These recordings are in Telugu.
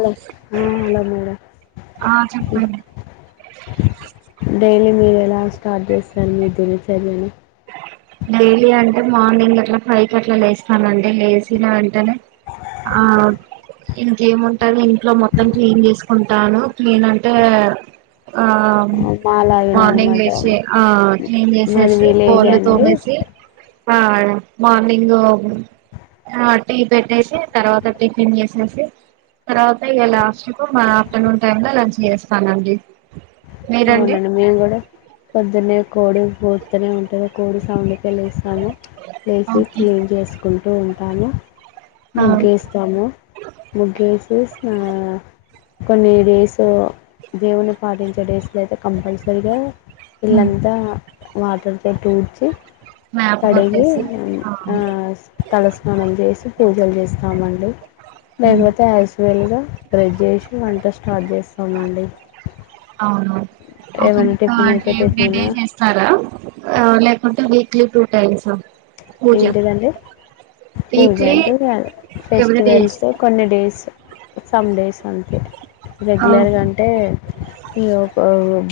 హలో హు హలో మేడం ఆ చెప్పండి డైలీ మీరు ఎలా స్టార్ట్ చేస్తారు మీ దినచర్యని డైలీ అంటే మార్నింగ్ అట్లా ఫైవ్ కీ అట్లా లేస్తానండి లేచిన వెంటనే ఆ ఇంకేముంటంది ఇంట్లో మొత్తం క్లీన్ చేసుకుంటాను క్లీన్ అంటే ఆ మార్నింగ్ మాలాగేనమాట లేచి ఆ క్లీన్ మాది చేసేసి విలేజ్ బోల్ అండి తోమేసి ఆ మార్నింగ్ ఆ టీ పెట్టేసి తర్వాత టిఫిన్ చేసేసి తర్వాత ఇక లాస్ట్ కు మా ఆఫ్టర్నూన్ టైమ్ లో లంచ్ చేస్తానండి మీరండి అవునండి మేము కూడా పొద్దునే కోడి కుత్తనే ఉంటది కోడి సౌండి లేస్తాం ము లేసి ఓకే క్లీన్ చేసుకుంటూ ఉంటాము ఆ ముగ్గేస్తాము ముగ్గేసి స్నా కొన్ని డేస్ దేవుణ్ణి పాటించడం వీలైతే కంపల్సరిగా వీళ్ళంతా వాటర్ తో తుడిచి మ కడిగి ఆ తలస్నానం చేసి పూజలు చేస్తామండి మ్మ్ లేకపోతే ఐస్వేల్గా బ్రష్ చేసి వంట స్టార్ట్ చేస్తామండి అవును ఓకే ఏమైనా మీకు టిఫిన్ అంటే అయితే ఎవ్రీ టిఫిన్ డే చేస్తారా లేకపోతే విక్ క్లీ టూ టైమ్స్ పూజ ఏంటిదండి పూజ వీక్లీ అంటే ఇంగ ఎవ్రీ డే ఫెస్టివల్స్ చేస్తాం కొన్ని డేస్ సమ్ డేస్ అంతే ఓకే రెగ్యులర్గా అంటే ఇంగ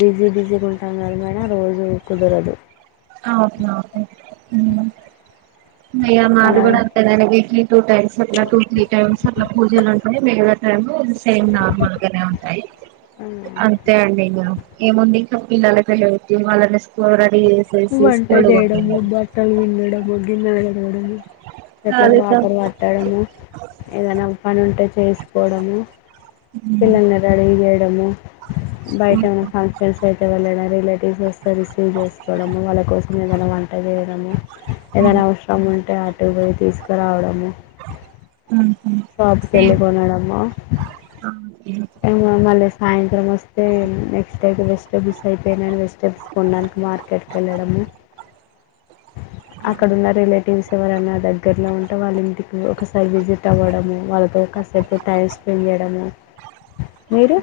బిజీ బిజీగా ఉంటాం కదా మేడం రోజు కుదరదు అవునవును హు మేము మాది అలా కూడా అంతేలెండి వీక్లీ టూ టైమ్స్ అట్లా టూ త్రీ టైమ్స్ అట్లా పూజలు ఉంటాయి మేము మేము ఇది సేమ్ నార్మల్గానే ఉంటాయి అంతే అండి ఇంగ ఏముంది ఇంకా పిల్లలకి [unintelligible] వాళ్ళని స్కూల్ రెడి చేసి వంట చేయడము బట్టలు పిండడము గిన్నలు కడగడం చేయడం చెట్లకి అదే కా వాటర్ పట్టడము ఏదైనా ఒక పని ఉంటే చేసుకోవడము ఉమ్ పిల్లలను రెడీ చేయడము బయట ఉమ్ ఏమైనా ఫంక్షన్స్ అయితే వెళ్ళడం రిలేటివ్స్ వస్తే రిసీవ్ చేసుకోవడము వాళ్ళ కోసం ఏదైనా వంట చేయడము ఏదైనా అవసరం ఉంటే అటు పోయి తీసుకురావడము [inaudible] షాప్ కెళ్లి సేమ్ కొనడం ఓకే మళ్ళీ సాయంత్రం వస్తే నెక్స్ట్ డే వెజిటేబుల్స్ అయిపోయినను వెజిటేబుల్స్ కొన్నాను మార్కెట్ కి వెళ్ళడము అక్కడ ఉన్న రిలేటివ్స్ ఎవరన్నా దగ్గరలో ఉం అంట వాళ్ళ ఇంటికి ఒకసారి విజిట్ అవ్వడము వాళ్ళతో కాసేపు టైం స్పెండ్ చేయడము మీరు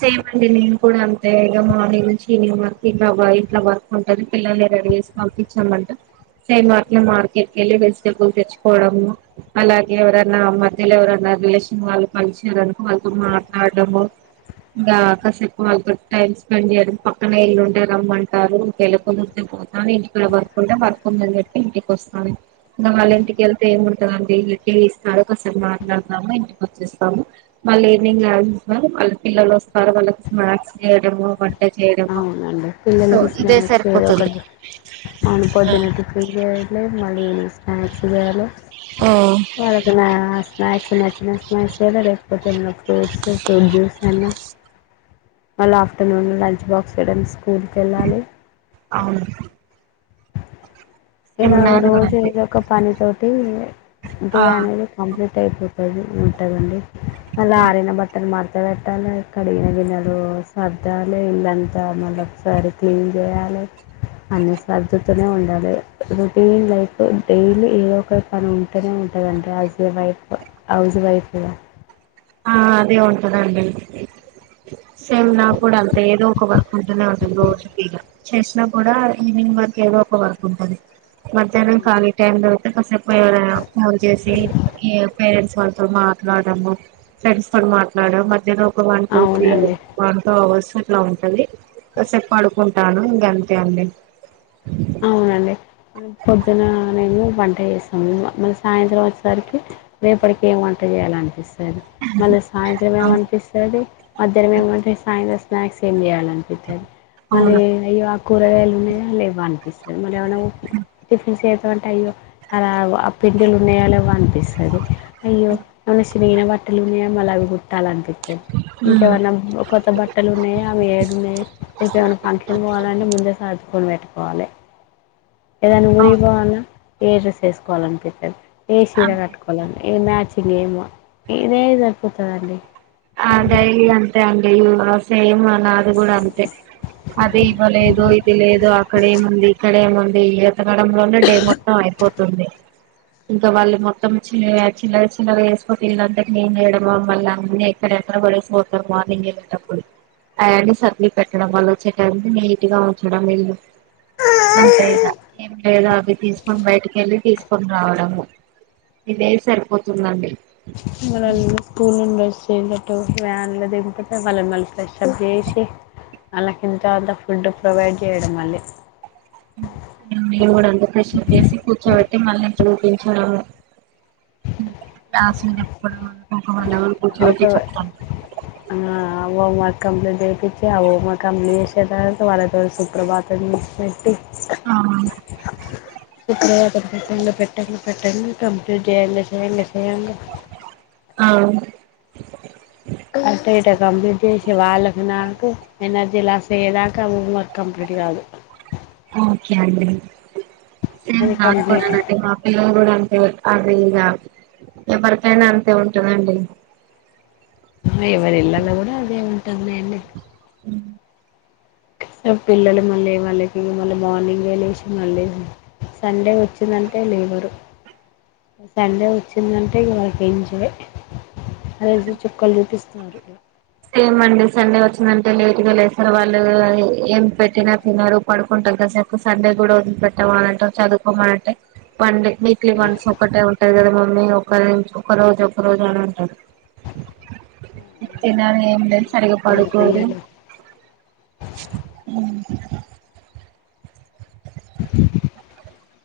సేమ్ అండి నేను కూడా అంతే ఇక మార్నింగ్ నుంచి ఈవినింగ్ వరకు ఇట్లా ఇట్లా వర్క్ ఉంటాది పిల్లని రెడీ చేసి పంపించామంట సేమ్ అట్లా మార్కెట్ కి వెళ్ళి వెజిటబుల్ తెచ్చుకోవడము అలాగే ఎవరన్నా మధ్యలో ఎవరన్నా రిలేషన్ వాళ్ళు కలిసిరనుకో వాళ్ళతో మాట్లాడము ఇంకా కాసేపు వాళ్ళతో టైమ్ స్పెండ్ చేయడం పక్కన ఇల్లుంటే రమ్మంటారు ఇంకెళ్ళక పోతాను ఇంటికి వర్క్ ఉంటే వర్క్ ఉందని చెప్పి ఇంటికి వస్తాను ఇగ వాళ్ళ ఇంటికెళ్తే ఏముంటదండి ఇకే ఇస్తారు అసలు మాట్లాడదాము ఇంటికి వచ్చిస్తాము వాళ్ళు ఈవినింగ్ అస్ ఇస్ గా వాళ్ళ పిల్లలు వస్తారు వాళ్ళకి స్మాక్స్ చేయడము చేయడము అవునండి సో పిల్లలకి స్నాక్స్ ఏదో ఒకటి అవును పొద్దున టిఫీ చేయాలి మళ్ళీ ఈవినింగ్ స్నాక్స్ చేయాలి ఆ వాళ్ళకి నా స్నాక్స్ నచ్చిన స్నాక్స్ లేకపోతే ఏమ ఫ్రూట్స్ ఫ్రూట్ జ్యూస్ అయినా మళ్ళీ ఆఫ్టర్నూన్ లంచ్ బాక్స్ ఇయడానికి స్కూల్కి వెళ్ళాలి అవును ఇలా ఏమన్నా అడగరా రోజు అండి ఏదో ఒక పని తోటి డే ఆ అనేది కంప్లీట్ ట అపోతుంది ఉంటుందిండి మళ్ళీ ఆరిన బట్టను మడత ఎంత పెట్టాలిక్కడిగిన గినలు సర్ద్దాలి ఇలంతా మళ్ళ ఒకసారి క్లీన్ చేయాలి అన్ని సర్దుతూనే ఉండాలి ఇగ రుటీన్ లైఫ్ డైలీ ఏదో ఒక పని ఉంటేనే ఉంటదండి హజ్ వైఫ్ హౌ వైఫ్ గా ఆ అదే ఉంటదండి సేమ్ నా కూడా అంత ఏదో ఒక వర్క్ ఉంటూనే ఉంటుంది రోజు పీగా చేసినా కూడా ఈవినింగ్ మనకి ఏదో ఒక వరకు ఉంటంది మధ్యాహ్నం అవును ఖాళీ టైమ్ లో కాసేపు ఎవరైనా ఫోన్ చేసి ఏం పేరెంట్స్ వాళ్ళతో మాట్లాడము ఫ్రెండ్స్ తో మాట్లాడము మధ్యలో అవునండి [unintelligible] అట్లా ఉంటంది కాసేపు పడుకుంటాను ఇంక అంతే అండి అవును పొద్దున నే వంట చేస్తా మ సాయంత్రం వచ్చేసరికి రే మనకి ఏం వంట చేయాల అనిపిస్తుంది మళ్ళీ సాయంత్రం ఏమ అనిపిస్తుంది మధరం ఏమంటంది సాయంత్రం స్నాక్స్ ఏమి చేయాలనిపిస్తుంది మళ్ళీ అయో ఆ కూరగాయలు ఉన్నాయయా లేవ అనిపిస్తుంది మళ్ ఏమై టిఫిన్ సే ఎమంట అయ్యో అ ఆ పిండిలు ఉన్నాయళ అనిపిస్తుంది అయ్యో మన చిరిగిన బట్టలునేమలా అవి కుట్టాల అనిపిస్తుంది ఇంకేమన్నా కొత్త బట్టలు ఉన్నాయయా ఆమె ఏడు ఉన్నాయయి తెపు ఏమైన్నా ఫంక్షన్ పోవాలంటే ముందే సాదుుకొని పెట్టా ఏదైనా ఉఊరిగిపోవన్నా ఏ డ్రెస్ వేసుకోవాలి అనిపిించారు ఏ చీర కట్టుకోవాలని ఏ నాచిిన ఏమో ఇదమి జరుపుతందండి ఆ డైలీ అంతే అండి సేమ్ నాది కూడా అంతే అదే ఇవ్వలేదు ఇది లేదు అక్కడే మంది ఇక్కడే మంది మడంలోనే డే మొత్తం అయిపోతుంది ఇంకా వాళ్ళు మొత్తం చి చిల్ల చిల్లర వేసుకొ పిల్ళంట నం చేయడం మళ్ళ అన్నీ అంటడ ఎక్క వెారు మార్నింగ్ పోయి అవీ సర్లి పెట్టడం వల్ల వచ్చేట నీట్ గా ఉంచడం ఇల్లు అంతే ఇద ఏం లేదు అవి తీసుకొని బయటికి వెళ్ళి తీసుకొని రావడము ఇదే సరిపోతుందండి ఇ స్కూల్ండ బస్ వ్యాన్లు దింపితే వాళ్ళని మళ్ళీ ఫ్రెషబ్ చేసి వాళ్ళకి ఇంత అంత ఫుడ్ ప్రొవైడ్ చేయడం మళ్ళీ డ కష చేేసి కూర్చ మళ్ళీ చూపించడంస్లు చెప్పుడంల్ ఒక అ కంప్ెనీట్ చేయిించి ఆ ఓమా కంప్ెనీ చేసే తర్వాత వాళ్ళతో సుప్రభాతం పెట్టి ఆ కుక్క పెట్టంగా పెట్టంగా పెట్టడి కంట్ చేయడి చే యడి చేయ్యంగా ఆ అట్ట ఇట కంప్లీట్ చేసే వాళ్ళకి నాకు ఎనర్జీ లాస్ అయ్యేదాకా హోమ్ వర్క్ కంప్లీట్ కాదు ఓకే అండి సేమ్ అది నాను కంప్లీట్ కూడానండి మా పిల్లలు కూడా అది ఇద ఎవరికైనా అంతే ఉంటుందండి ఎవరి ఇళ్లాలో కూడా అదే ఉంటుంది నండి హమ్ స పిల్లలు మళ్ళీ వాళ్ళ మళ్ళీ మార్నింగ్ గే లేసి మళ్ళీ సండే వచ్చిందంటే లేవరు సండే వచ్చిందంటే ఇగ వాళ్ళకి ఎంజాయ్ రైజు చక్కలు చూపిస్తున్నారు మండే సండే వచ్చిందంటే లేట్గా లేస్తారు వాళ్ళు ఏం పెట్టిన తిన్నరు పడుకుంటారు సండే కూడా వదిలిపెట్టావ అని అంటారు చదువుకోమని అంటే పండే వీక్లీ వన్స్ ఒకటే ఉంటాయి కదా అమ్ ఒకరి ఒక రోజు ఒక రోజు అంటారు తినను అవునండి ఏమి లేని అలానే సరిగా అంటారు పడుకోరు పిల్లలు [inaudible]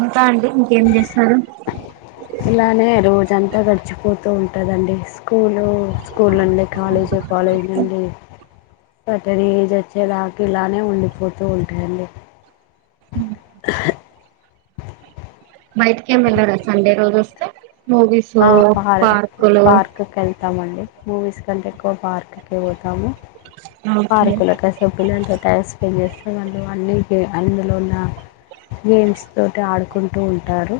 ఇంకా అండి ఇంకేం చేస్తారు అంత గడిచిపోతూ ఉంటాదండి స్కూలు స్కూల్ నుండి కాలేజ్ కాలేజ్ నుండి సర్టెన్ ఏజ్ వచ్చేదాకా ఇలానే ఉండిపోతూ ఉంటాదండి ఉమ్ బయట కేమ్ వెళ్ళరా సండే రోజు వస్తే మూవీస్ ఆ పార్ పార్కులు పార్క్కి వెళ్తామండి మూవీస్ కంటే ఎక్కువ పార్క్కి పోతాము ఓకే పార్కులో కసూపులాంటి టైమ్ స్పెండ్ చేస్త ళు అన్నీ గే అందులో ఉన్న గేమ్స్ తోటి ఆడుకుంటూ ఉంటారు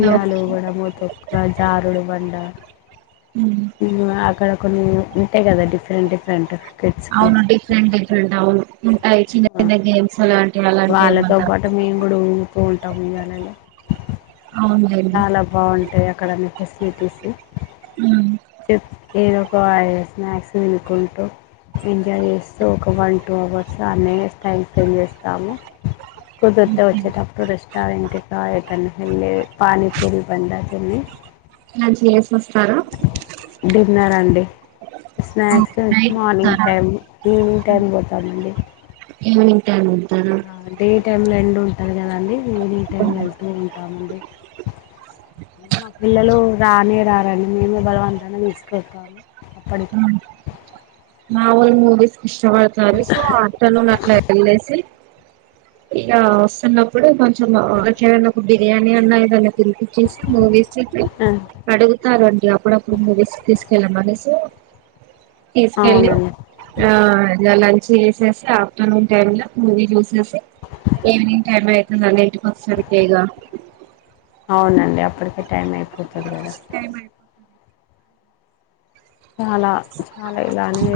ఉయ్యాలు ఓకే ఊగడం తక్క జారుడు బండ ఆక్కడ కొన్ని ఉంటాయి కదా డిఫరెంట్ డిఫరెంట్ కిడ్స్కి అవును డిఫరెంట్ డిఫరెంట్ అవును ఉంటాయి చిన్న చిన్న గేమ్స్ అలాంటివి వాళ్ళతో ఏమన్నా పాటు మేము కూడా ఊగుతూ ఉంటాం ఉయ్యాలలో అవునులేండి చాలా బాగుంటాయి అక్కడ ఉన్నా ఫెసిలిటీస్ ఉమ్ చెప్ ఏదో ఒక స్నాక్స్ తినుకుంటూ ఎంజాయ్ చేస్తూ ఒక వన్ టూ అవర్స్ అన్న టైం స్పెండ్ చేస్తాము కుదిరితే ఓకే వచ్చేటప్పుడు రెస్టారెంట్ ఏటన అళ పానీపూరి బంద తిని ఇలా చేసి వస్తారు డిన్నర్ అండి స్నాక్స్ ఓకే నైట్ మార్నింగ్ వెళ్తారా టైమ్ ఈవినింగ్ టైం పోతామండి ఏం తింటారండి డే టైమ్ లో ఎండ్ ఉంటాది కదండి ఈవినింగ్ టైమ్ లో ఉమ్, వెళ్తూ ఉంటామండి మా పిల్లలు రానే రారండి మేము బలవంతంగా తీసుకెళ్తాము మామూలు మూవీస్ [inaudible] ఇష్టపడతారు సో ఆఫ్టర్నూన్ అట్లా వెళ్లేసి [inaudible] ఇగా వస్తున్నప్పుడు కొంచెం అట్లేదన ఒక బిర్యానీ అన్నా ఏదనా తినిపించేసి మూవీ అడుగుతారు అండి అప్పుడప్పుడు మూవీస్ కి తీసుకెళ్ళమనేసి తీసుకెళ్ళి అవునండి ఆ అదిలా చేసేసి ఆఫ్టర్నూన్ టైమ్ లో మూ చూసేసి ఈవినింగ్ టైమ్ లో అయితుందింటి అవునండి అప్పటికే టైం అయిపోతుంది కదా టైం అయిపోతది చాలా చాలా ఇలానే.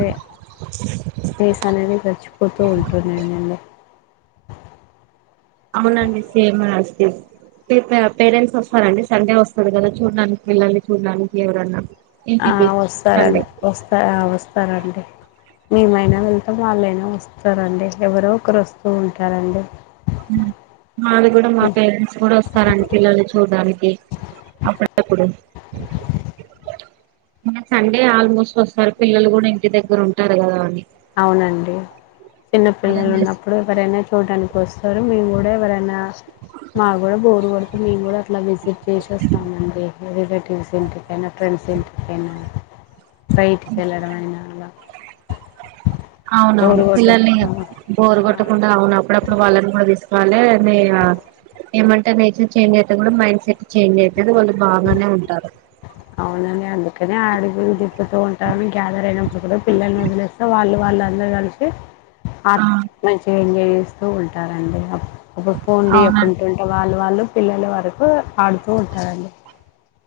డేస్ అనేది గచిపోతూ ఉంటున్నాయి అండి. అవునండి సేమ్ అస్ టీస్. పే ప పేరెంట్స్ వస్తారండి సండే వస్తుంది కదా చూడ్డానికి పిల్లల్ని చూడ్డానికి ఎవరన్నా. ఆ ఇంటికి సండే వస్తారండి వస్తా వస్తారండి. మేమైనా వెళ్తాం వాళ్ళైనా వస్తారండి ఎవరొకరు వస్తూ ఉంటారండి. వాళు కూడా మా పేరెంట్స్ కూడా వస్తారండి పిల్లల్ని చూడ్డానికి. అప్పుడప్పుడు. సండే ఆల్మోస్ట్ వస్తారు పిల్లలు కూడా ఇంటి దగ్గర. దగ్గర ఉంటారు కదా అని. అవునండి చిన్న పిల్లలు వాళ్ళని ఉన్నప్పుడు ఎవరైనా చూడ్డానికి. వస్తారు మేము గూడ ఎవరైనా. మా గూడ బోరు కొడుతుంది మేము కూడా అట్లా విజిట్ చేసి వస్తామండి. రిలేటివ్స్ ఇంటికి అయిన ఫ్రెండ్స్ ఇంటికి అయిన బైటికి వెళ్ళడం అయిన అలా అవునవును బోరు కొట్ట పిల్లల్ని బోరు ఆ గొట్టగుండ అవునప్పుడప్పుడు వాళ్ళని గూడ తీసుకు. వల్లే మీ ఏమంటే నేచర్ చేంజ్ అయితది మన మైండ్ సెట్ చేంజ్ అయితది వాళ్ళు బాగానే ఉంటారు. అవునండి అందుకనే అడుగు దిప్పుతూ ఉంటాని గ్యాదర్ అయినప్పుడు కూడా పిల్లల్ని వదిలేస్తే వాళ్ళు వ. అందరూ కలిసి ఆ మంచిగా ఎంజాయ్ చేస్తూ ఉంటారండి ఒక పోన్లు అవునండి ఇయ్యకుంటుంటే వాళ్ళు. వాళ్ళు పిల్లల వరకు ఆడుతూ ఉంటారండి.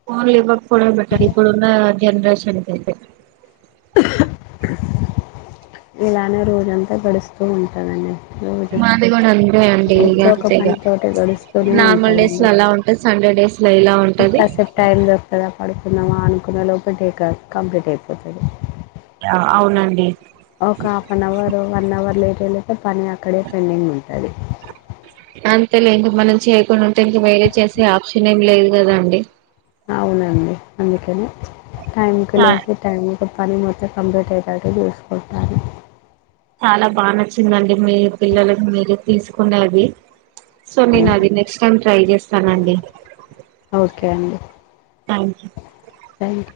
ఫోన్లు ఇవ్వకపోవడమే బెటర్ ఇప్పుడున్న జనరేషన్కైతే. ఇలానే రోజంతా గడుస్తూ ఉంటదండి. రోజు మాది కూడా అంతే అండి ఇగ అంతే ఇగ ఇంకొకపనితోటి గడుస్తూనే నార్మల్ డేస్ లో ఉంటదండి. అలా ఉంటది సండే డేస్ లో ఇలా ఇకా ఉంటది కాసేప్ టైం దొరుకుతదా పడు కున్నామా అనుకునే లోపే టేక కంప్లీట్ అయిపోతది ఆ అవునండి ఒక half an hour one hour late ఐలొకే పని అక్కడే పెండింగ్ ఉంటది. అంతేలేండి మనం చేయకుండా ఉంటే ఇంక వేరేది చేసే ఆప్షన్ ఏం లేదు కదండి. అవునండి అందుకని టైంకి చ లేచి టైం కి పనిమొత్తం కంప్లీట్ అయ్యేటట్టు చూసుకుంటాను చాలా బాగా నచ్చిందండి మీ పిల్లలకి మీరే తీసుకునేది సో నేను హ్మ్. అది నెక్స్ట్ టైమ్ ట్రై చేస్తానండి. ఓకే అండి. థాంక్యూ. థాంక్యూ.